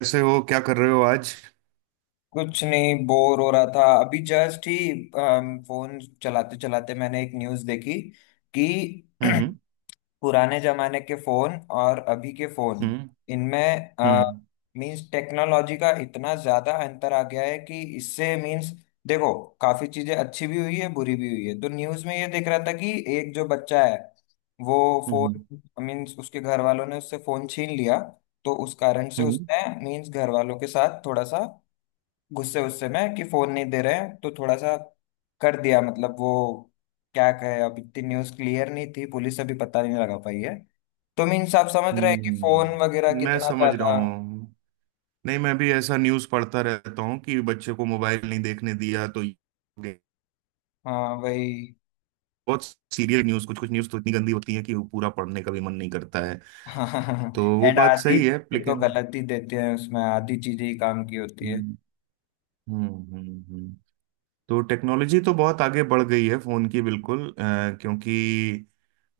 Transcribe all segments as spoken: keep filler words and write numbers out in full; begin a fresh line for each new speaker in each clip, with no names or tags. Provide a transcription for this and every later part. कैसे हो? क्या कर रहे हो आज?
कुछ नहीं, बोर हो रहा था। अभी जस्ट ही फोन चलाते चलाते मैंने एक न्यूज़ देखी कि
हम्म।
पुराने जमाने के फोन और अभी के फोन,
हम्म।
इनमें
हम्म।
मींस टेक्नोलॉजी का इतना ज्यादा अंतर आ गया है कि इससे मींस देखो, काफी चीजें अच्छी भी हुई है, बुरी भी हुई है। तो न्यूज़ में ये देख रहा था कि एक जो बच्चा है, वो फोन
हम्म।
मीन्स उसके घर वालों ने उससे फोन छीन लिया। तो उस कारण से
हम्म।
उसने मीन्स घर वालों के साथ थोड़ा सा, गुस्से गुस्से में, कि फोन नहीं दे रहे हैं तो थोड़ा सा कर दिया, मतलब वो क्या कहे। अब इतनी न्यूज़ क्लियर नहीं थी, पुलिस अभी पता नहीं लगा पाई है। तो मीन्स आप समझ रहे हैं कि फोन वगैरह
हम्म। मैं
कितना
समझ रहा
ज्यादा।
हूँ। नहीं, मैं भी ऐसा न्यूज़ पढ़ता रहता हूँ कि बच्चे को मोबाइल नहीं देखने दिया तो ये हो गया।
हाँ, वही।
बहुत सीरियस न्यूज़। कुछ कुछ न्यूज़ तो इतनी गंदी होती है कि वो पूरा पढ़ने का भी मन नहीं करता है। तो वो
एंड
बात
आधी
सही है
चीजें तो
लेकिन
गलत ही देते हैं, उसमें आधी चीजें ही काम की होती है।
हम्म। हम्म। हम्म। हम्म। तो टेक्नोलॉजी तो बहुत आगे बढ़ गई है फोन की, बिल्कुल अ, क्योंकि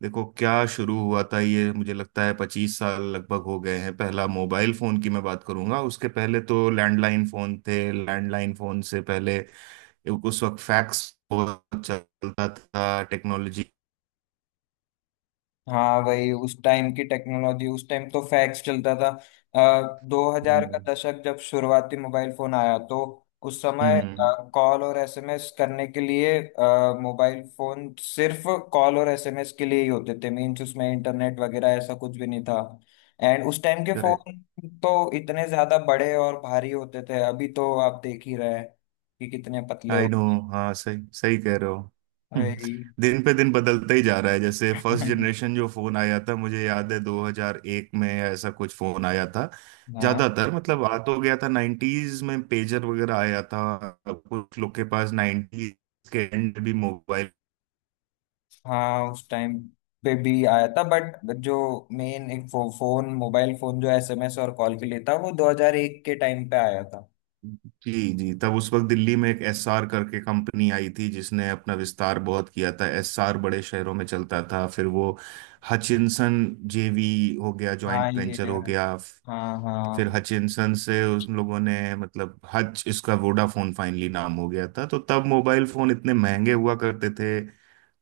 देखो, क्या शुरू हुआ था ये। मुझे लगता है पच्चीस साल लगभग हो गए हैं। पहला मोबाइल फोन की मैं बात करूंगा, उसके पहले तो लैंडलाइन फोन थे। लैंडलाइन फोन से पहले उस वक्त फैक्स बहुत चलता था। टेक्नोलॉजी।
हाँ भाई, उस टाइम की टेक्नोलॉजी, उस टाइम तो फैक्स चलता था। आ, दो हज़ार का
हम्म।
दशक, जब शुरुआती मोबाइल फोन आया, तो उस समय कॉल और एसएमएस करने के लिए आ, मोबाइल फोन सिर्फ कॉल और एसएमएस के लिए ही होते थे। मीन्स उसमें इंटरनेट वगैरह ऐसा कुछ भी नहीं था। एंड उस टाइम के
हम्म।
फोन तो इतने ज्यादा बड़े और भारी होते थे, अभी तो आप देख ही रहे हैं कि कितने पतले हो
आई नो।
गए।
हाँ, सही सही कह रहे हो। हम्म,
वही।
दिन पे दिन बदलता ही जा रहा है। जैसे फर्स्ट जनरेशन जो फोन आया था, मुझे याद है दो हज़ार एक में ऐसा कुछ फोन आया था।
हाँ
ज्यादातर मतलब आ तो गया था नाइंटीज़ में, पेजर वगैरह आया था, कुछ लोग के पास नाइंटीज़ के एंड भी मोबाइल।
हाँ, उस टाइम पे भी आया था, बट जो मेन एक फो, फोन, मोबाइल फोन जो एसएमएस और कॉल के लिए था, वो दो हज़ार एक के टाइम पे आया था।
जी जी, तब उस वक्त दिल्ली में एक एसआर करके कंपनी आई थी जिसने अपना विस्तार बहुत किया था। एसआर बड़े शहरों में चलता था, फिर वो हचिनसन जेवी हो गया,
हाँ
जॉइंट
ये,
वेंचर हो गया।
हाँ
फिर
हाँ
हचिनसन से उन लोगों ने, मतलब हच, इसका वोडाफोन फाइनली नाम हो गया था। तो तब मोबाइल फोन इतने महंगे हुआ करते थे,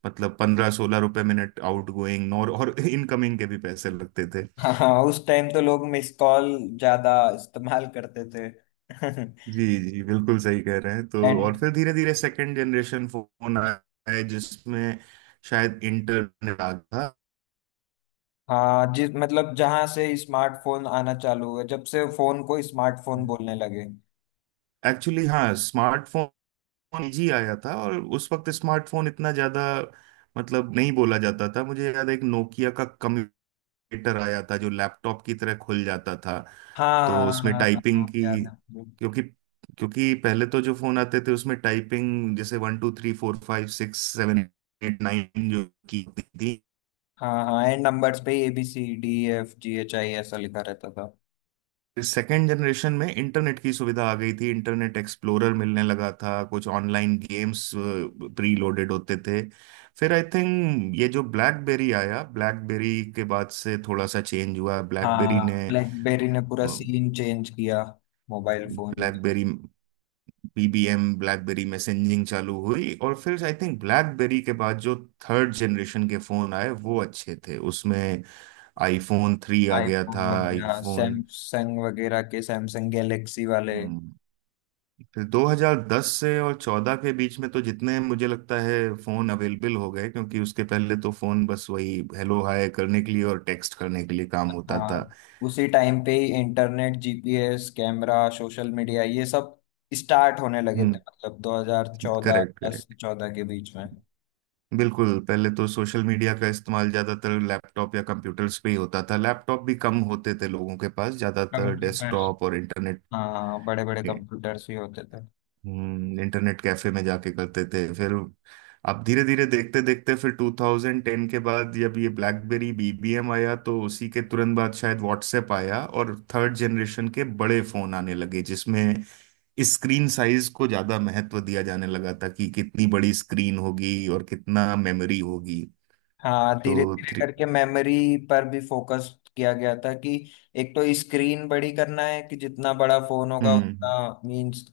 मतलब पंद्रह सोलह रुपए मिनट आउट गोइंग, और और इनकमिंग के भी पैसे लगते थे।
हाँ हाँ, उस टाइम तो लोग मिस कॉल ज्यादा इस्तेमाल करते थे।
जी जी, बिल्कुल सही कह रहे हैं। तो
एंड
और फिर धीरे धीरे सेकंड जनरेशन फोन आए जिसमें शायद इंटरनेट आ गया था।
हाँ, जिस मतलब जहां से स्मार्टफोन आना चालू हुआ, जब से फोन को स्मार्टफोन बोलने लगे।
एक्चुअली हाँ, स्मार्टफोन जी आया था, और उस वक्त स्मार्टफोन इतना ज्यादा मतलब नहीं बोला जाता था। मुझे याद है एक नोकिया का कंप्यूटर आया था जो लैपटॉप की तरह खुल जाता था।
हाँ
तो
हाँ
उसमें
हाँ हाँ
टाइपिंग
हाँ,
की,
याद है मुझे।
क्योंकि क्योंकि पहले तो जो फोन आते थे उसमें टाइपिंग जैसे one two three four five six seven eight nine जो की होती थी।
हाँ हाँ, एंड नंबर्स पे A B C D F G H I ऐसा लिखा रहता था।
सेकेंड जनरेशन में इंटरनेट की सुविधा आ गई थी, इंटरनेट एक्सप्लोरर मिलने लगा था, कुछ ऑनलाइन गेम्स प्री लोडेड होते थे। फिर आई थिंक ये जो ब्लैकबेरी आया, ब्लैकबेरी के बाद से थोड़ा सा चेंज हुआ ब्लैकबेरी ने।
हाँ, ब्लैकबेरी ने पूरा सीन चेंज किया, mobile phone.
BlackBerry BBM, BlackBerry messaging चालू हुई, और फिर आई थिंक ब्लैकबेरी के बाद जो थर्ड जनरेशन के फोन आए वो अच्छे थे, उसमें आईफोन थ्री आ गया
आईफोन
था।
हो गया,
आईफोन।
सैमसंग वगैरह के, सैमसंग गैलेक्सी वाले।
हम्म, फिर दो हज़ार दस से और चौदह के बीच में तो जितने मुझे लगता है फोन अवेलेबल हो गए, क्योंकि उसके पहले तो फोन बस वही हेलो हाय करने के लिए और टेक्स्ट करने के लिए काम होता था।
हाँ, उसी टाइम पे ही internet, GPS, camera, social media ये सब स्टार्ट होने लगे थे।
हम्म।
मतलब दो हज़ार चौदह,
करेक्ट
दस,
करेक्ट।
चौदह के बीच में।
बिल्कुल, पहले तो सोशल मीडिया का इस्तेमाल ज्यादातर लैपटॉप या कंप्यूटर्स पे ही होता था। लैपटॉप भी कम होते थे लोगों के पास, ज्यादातर
कंप्यूटर।
डेस्कटॉप और इंटरनेट।
हाँ, बड़े बड़े कंप्यूटर्स भी होते थे।
हम्म, इंटरनेट कैफे में जाके करते थे। फिर अब धीरे धीरे देखते देखते, फिर ट्वेंटी टेन के बाद जब ये ब्लैकबेरी बीबीएम आया तो उसी के तुरंत बाद शायद व्हाट्सएप आया, और थर्ड जनरेशन के बड़े फोन आने लगे जिसमें स्क्रीन साइज को ज्यादा महत्व दिया जाने लगा था कि कितनी बड़ी स्क्रीन होगी और कितना मेमोरी होगी।
हाँ,
तो
धीरे धीरे
थ्री।
करके मेमोरी पर भी फोकस किया गया था कि एक तो स्क्रीन बड़ी करना है, कि जितना बड़ा फोन होगा
हम्म।
उतना मीन्स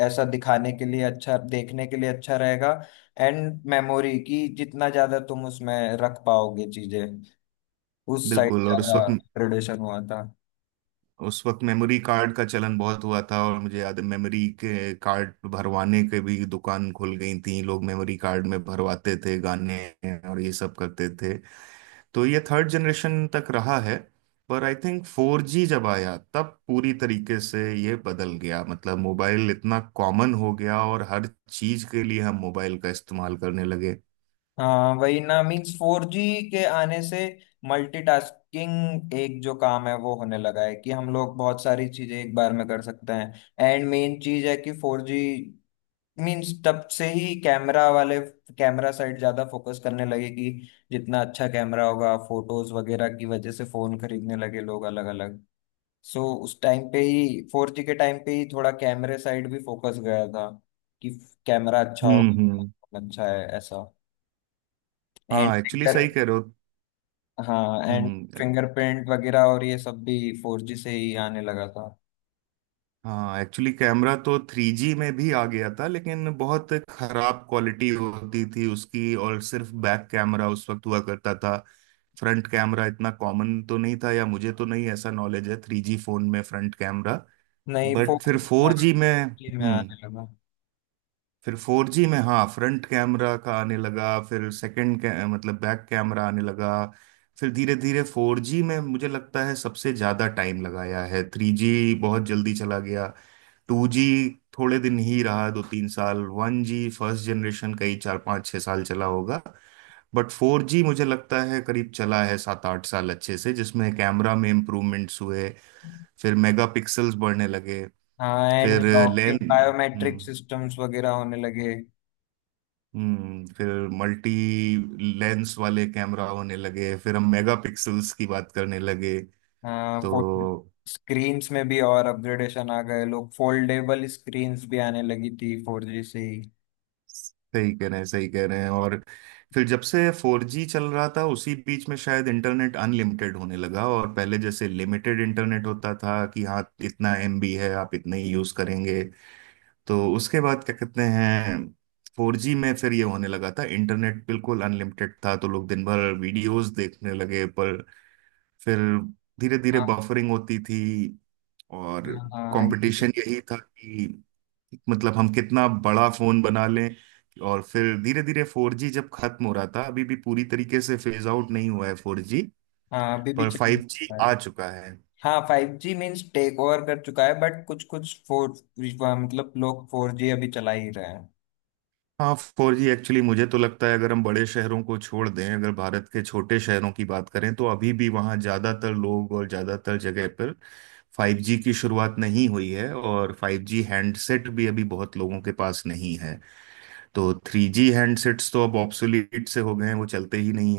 ऐसा दिखाने के लिए अच्छा, देखने के लिए अच्छा रहेगा। एंड मेमोरी की जितना ज्यादा तुम उसमें रख पाओगे चीजें, उस साइड
बिल्कुल। और उस
ज्यादा
वक्त
ग्रेडेशन हुआ था।
उस वक्त मेमोरी कार्ड का चलन बहुत हुआ था, और मुझे याद है मेमोरी के कार्ड भरवाने के भी दुकान खुल गई थी, लोग मेमोरी कार्ड में भरवाते थे गाने और ये सब करते थे। तो ये थर्ड जनरेशन तक रहा है। पर आई थिंक फोर जी जब आया तब पूरी तरीके से ये बदल गया, मतलब मोबाइल इतना कॉमन हो गया और हर चीज के लिए हम मोबाइल का इस्तेमाल करने लगे।
हाँ वही ना, मीन्स फोर जी के आने से मल्टीटास्किंग एक जो काम है, वो होने लगा है कि हम लोग बहुत सारी चीजें एक बार में कर सकते हैं। एंड मेन चीज है कि फोर जी, मीन्स तब से ही कैमरा वाले, कैमरा साइड ज्यादा फोकस करने लगे कि जितना अच्छा कैमरा होगा फोटोज वगैरह की वजह से फोन खरीदने लगे लोग अलग अलग। सो उस टाइम पे ही फोर जी के टाइम पे ही थोड़ा कैमरे साइड भी फोकस गया था कि कैमरा अच्छा
हम्म।
होगा,
हम्म।
अच्छा है ऐसा। एंड
हाँ, एक्चुअली सही कह रहे हो।
हाँ एंड
हम्म।
फिंगरप्रिंट वगैरह और ये सब भी फोर जी से ही आने लगा था।
हाँ, एक्चुअली कैमरा तो थ्री जी में भी आ गया था, लेकिन बहुत खराब क्वालिटी होती थी उसकी, और सिर्फ बैक कैमरा उस वक्त हुआ करता था। फ्रंट कैमरा इतना कॉमन तो नहीं था, या मुझे तो नहीं ऐसा नॉलेज है थ्री जी फोन में फ्रंट कैमरा।
नहीं फोर,
बट फिर फोर
हाँ
जी में
फाइव जी में
हम्म।
आने लगा।
फिर फोर जी में हाँ फ्रंट कैमरा का आने लगा, फिर सेकंड मतलब बैक कैमरा आने लगा। फिर धीरे धीरे फोर जी में मुझे लगता है सबसे ज्यादा टाइम लगाया है, थ्री जी बहुत जल्दी चला गया। टू जी थोड़े दिन ही रहा, दो तीन साल। वन जी फर्स्ट जनरेशन कई चार पाँच छः साल चला होगा। बट फोर जी मुझे लगता है करीब चला है सात आठ साल अच्छे से, जिसमें कैमरा में इम्प्रूवमेंट्स हुए, फिर मेगा पिक्सल्स बढ़ने लगे।
हाँ एंड
फिर
locking
lens.
Biometric
hmm.
Systems वगैरह होने लगे।
हम्म, फिर मल्टी लेंस वाले कैमरा होने लगे, फिर हम मेगा पिक्सल्स की बात करने लगे।
हाँ
तो
फोन स्क्रीन्स में भी और अपग्रेडेशन आ गए, लोग फोल्डेबल स्क्रीन्स भी आने लगी थी फोर जी से ही।
सही कह रहे हैं, सही कह रहे हैं। और फिर जब से फोर जी चल रहा था उसी बीच में शायद इंटरनेट अनलिमिटेड होने लगा, और पहले जैसे लिमिटेड इंटरनेट होता था कि हाँ इतना एमबी है, आप इतने ही यूज करेंगे। तो उसके बाद क्या कहते हैं, फोर जी में फिर ये होने लगा था, इंटरनेट बिल्कुल अनलिमिटेड था, तो लोग दिन भर वीडियोस देखने लगे। पर फिर धीरे धीरे
हाँ
बफरिंग होती थी। और
हाँ हाँ ये सब-
कंपटीशन यही था कि मतलब हम कितना बड़ा फोन बना लें। और फिर धीरे धीरे फोर जी जब खत्म हो रहा था, अभी भी पूरी तरीके से फेज आउट नहीं हुआ है फोर जी,
हाँ, अभी भी
पर
चल
फाइव जी
रहा है।
आ चुका है।
हाँ five G means take over कर चुका है बट कुछ कुछ फोर, मतलब लोग फोर जी अभी चला ही रहे हैं।
हाँ फोर जी एक्चुअली मुझे तो लगता है अगर हम बड़े शहरों को छोड़ दें, अगर भारत के छोटे शहरों की बात करें तो अभी भी वहाँ ज़्यादातर लोग और ज़्यादातर जगह पर फाइव जी की शुरुआत नहीं हुई है, और फाइव जी हैंडसेट भी अभी बहुत लोगों के पास नहीं है। तो थ्री जी हैंडसेट्स तो अब ऑब्सोलीट से हो गए हैं, वो चलते ही नहीं।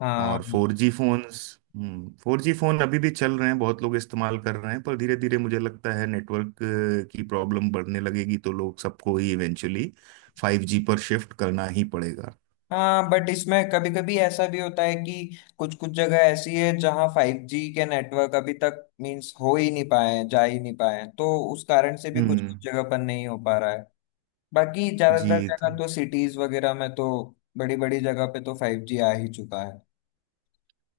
हाँ
और four G phones. Hmm, four G phone अभी भी चल रहे हैं, बहुत लोग इस्तेमाल कर रहे हैं, पर धीरे धीरे मुझे लगता है नेटवर्क की प्रॉब्लम बढ़ने लगेगी, तो लोग सबको ही इवेंचुअली फाइव जी पर शिफ्ट करना ही पड़ेगा।
हाँ, बट इसमें कभी कभी ऐसा भी होता है कि कुछ कुछ जगह ऐसी है जहाँ फाइव जी के नेटवर्क अभी तक मीन्स हो ही नहीं पाए हैं, जा ही नहीं पाए हैं, तो उस कारण से भी कुछ कुछ
हम्म।
जगह पर नहीं हो पा रहा है। बाकी
जी।
ज्यादातर
तो
जगह तो सिटीज वगैरह में तो, बड़ी बड़ी जगह पे तो फाइव जी आ ही चुका है।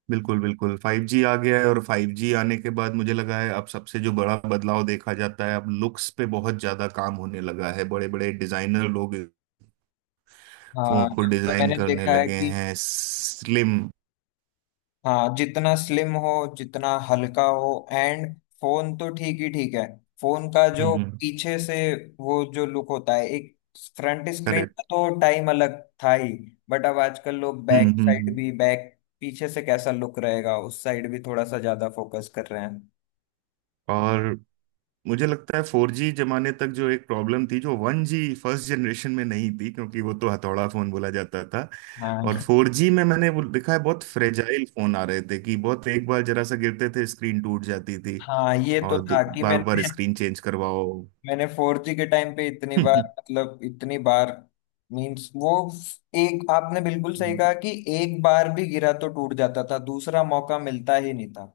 बिल्कुल बिल्कुल फाइव जी आ गया है, और फाइव जी आने के बाद मुझे लगा है अब सबसे जो बड़ा बदलाव देखा जाता है, अब लुक्स पे बहुत ज्यादा काम होने लगा है। बड़े बड़े डिजाइनर लोग फोन
हाँ
को
जब से
डिजाइन
मैंने
करने
देखा है
लगे
कि
हैं स्लिम।
हाँ जितना स्लिम हो, जितना हल्का हो। एंड फोन तो ठीक ही ठीक है, फोन का
हम्म।
जो
हम्म।
पीछे से वो जो लुक होता है एक। Front screen
correct.
का तो टाइम अलग था ही, बट अब आजकल लोग
hmm.
Back
hmm.
Side
hmm.
भी, बैक पीछे से कैसा लुक रहेगा उस साइड भी थोड़ा सा ज्यादा फोकस कर रहे हैं।
और मुझे लगता है फोर जी जमाने तक जो एक प्रॉब्लम थी जो वन जी फर्स्ट जनरेशन में नहीं थी, क्योंकि वो तो हथौड़ा फोन बोला जाता था। और
हाँ
फोर जी में मैंने वो देखा है बहुत फ्रेजाइल फोन आ रहे थे, कि बहुत एक बार जरा सा गिरते थे स्क्रीन टूट जाती थी,
हाँ, ये तो
और
था कि
बार बार
मैंने
स्क्रीन चेंज करवाओ
मैंने फोर जी के टाइम पे इतनी बार, मतलब इतनी बार मींस वो एक, आपने बिल्कुल सही कहा कि एक बार भी गिरा तो टूट जाता था, दूसरा मौका मिलता ही नहीं था।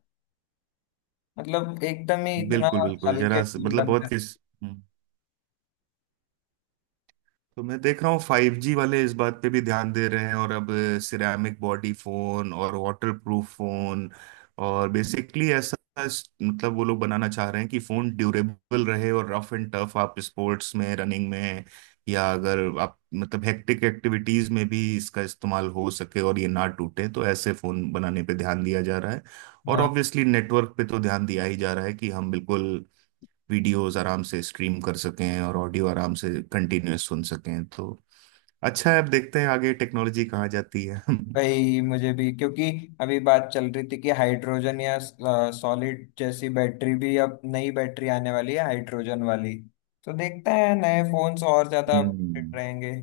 मतलब एकदम ही इतना
बिल्कुल बिल्कुल
हल्के
जरा सा-
फोन
मतलब
बनता
बहुत
है।
किस। हम्म। तो मैं देख रहा हूँ फाइव जी वाले इस बात पे भी ध्यान दे रहे हैं, और अब सिरेमिक बॉडी फोन और वाटर प्रूफ फोन, और बेसिकली ऐसा इस- मतलब वो लोग बनाना चाह रहे हैं कि फोन ड्यूरेबल रहे और रफ एंड टफ। आप स्पोर्ट्स में, रनिंग में, या अगर आप मतलब हेक्टिक एक्टिविटीज में भी इसका इस्तेमाल हो सके और ये ना टूटे, तो ऐसे फोन बनाने पे ध्यान दिया जा रहा है। और
हाँ
ऑब्वियसली नेटवर्क पे तो ध्यान दिया ही जा रहा है कि हम बिल्कुल वीडियोस आराम से स्ट्रीम कर सकें और ऑडियो आराम से कंटिन्यूअस सुन सकें। तो अच्छा है, अब देखते हैं आगे टेक्नोलॉजी कहाँ जाती है हम्म।
भाई, मुझे भी क्योंकि अभी बात चल रही थी कि हाइड्रोजन या सॉलिड जैसी बैटरी भी, अब नई बैटरी आने वाली है हाइड्रोजन वाली। तो देखते हैं नए फोन्स और ज्यादा अपडेट रहेंगे।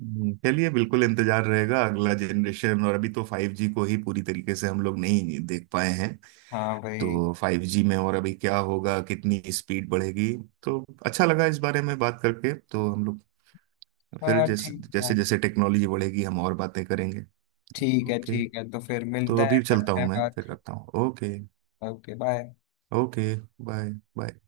हम्म, चलिए, बिल्कुल इंतजार रहेगा अगला जनरेशन, और अभी तो फाइव जी को ही पूरी तरीके से हम लोग नहीं देख पाए हैं।
हाँ भाई।
तो फाइव जी में और अभी क्या होगा, कितनी स्पीड बढ़ेगी। तो अच्छा लगा इस बारे में बात करके। तो हम लोग फिर
हाँ,
जैसे
ठीक है
जैसे जैसे टेक्नोलॉजी बढ़ेगी हम और बातें करेंगे।
ठीक है।
ओके,
ठीक है, तो फिर
तो
मिलते हैं,
अभी चलता
करते
हूँ
हैं
मैं,
बात।
फिर रखता हूँ। Okay.
Okay bye.
Okay. Bye. Bye.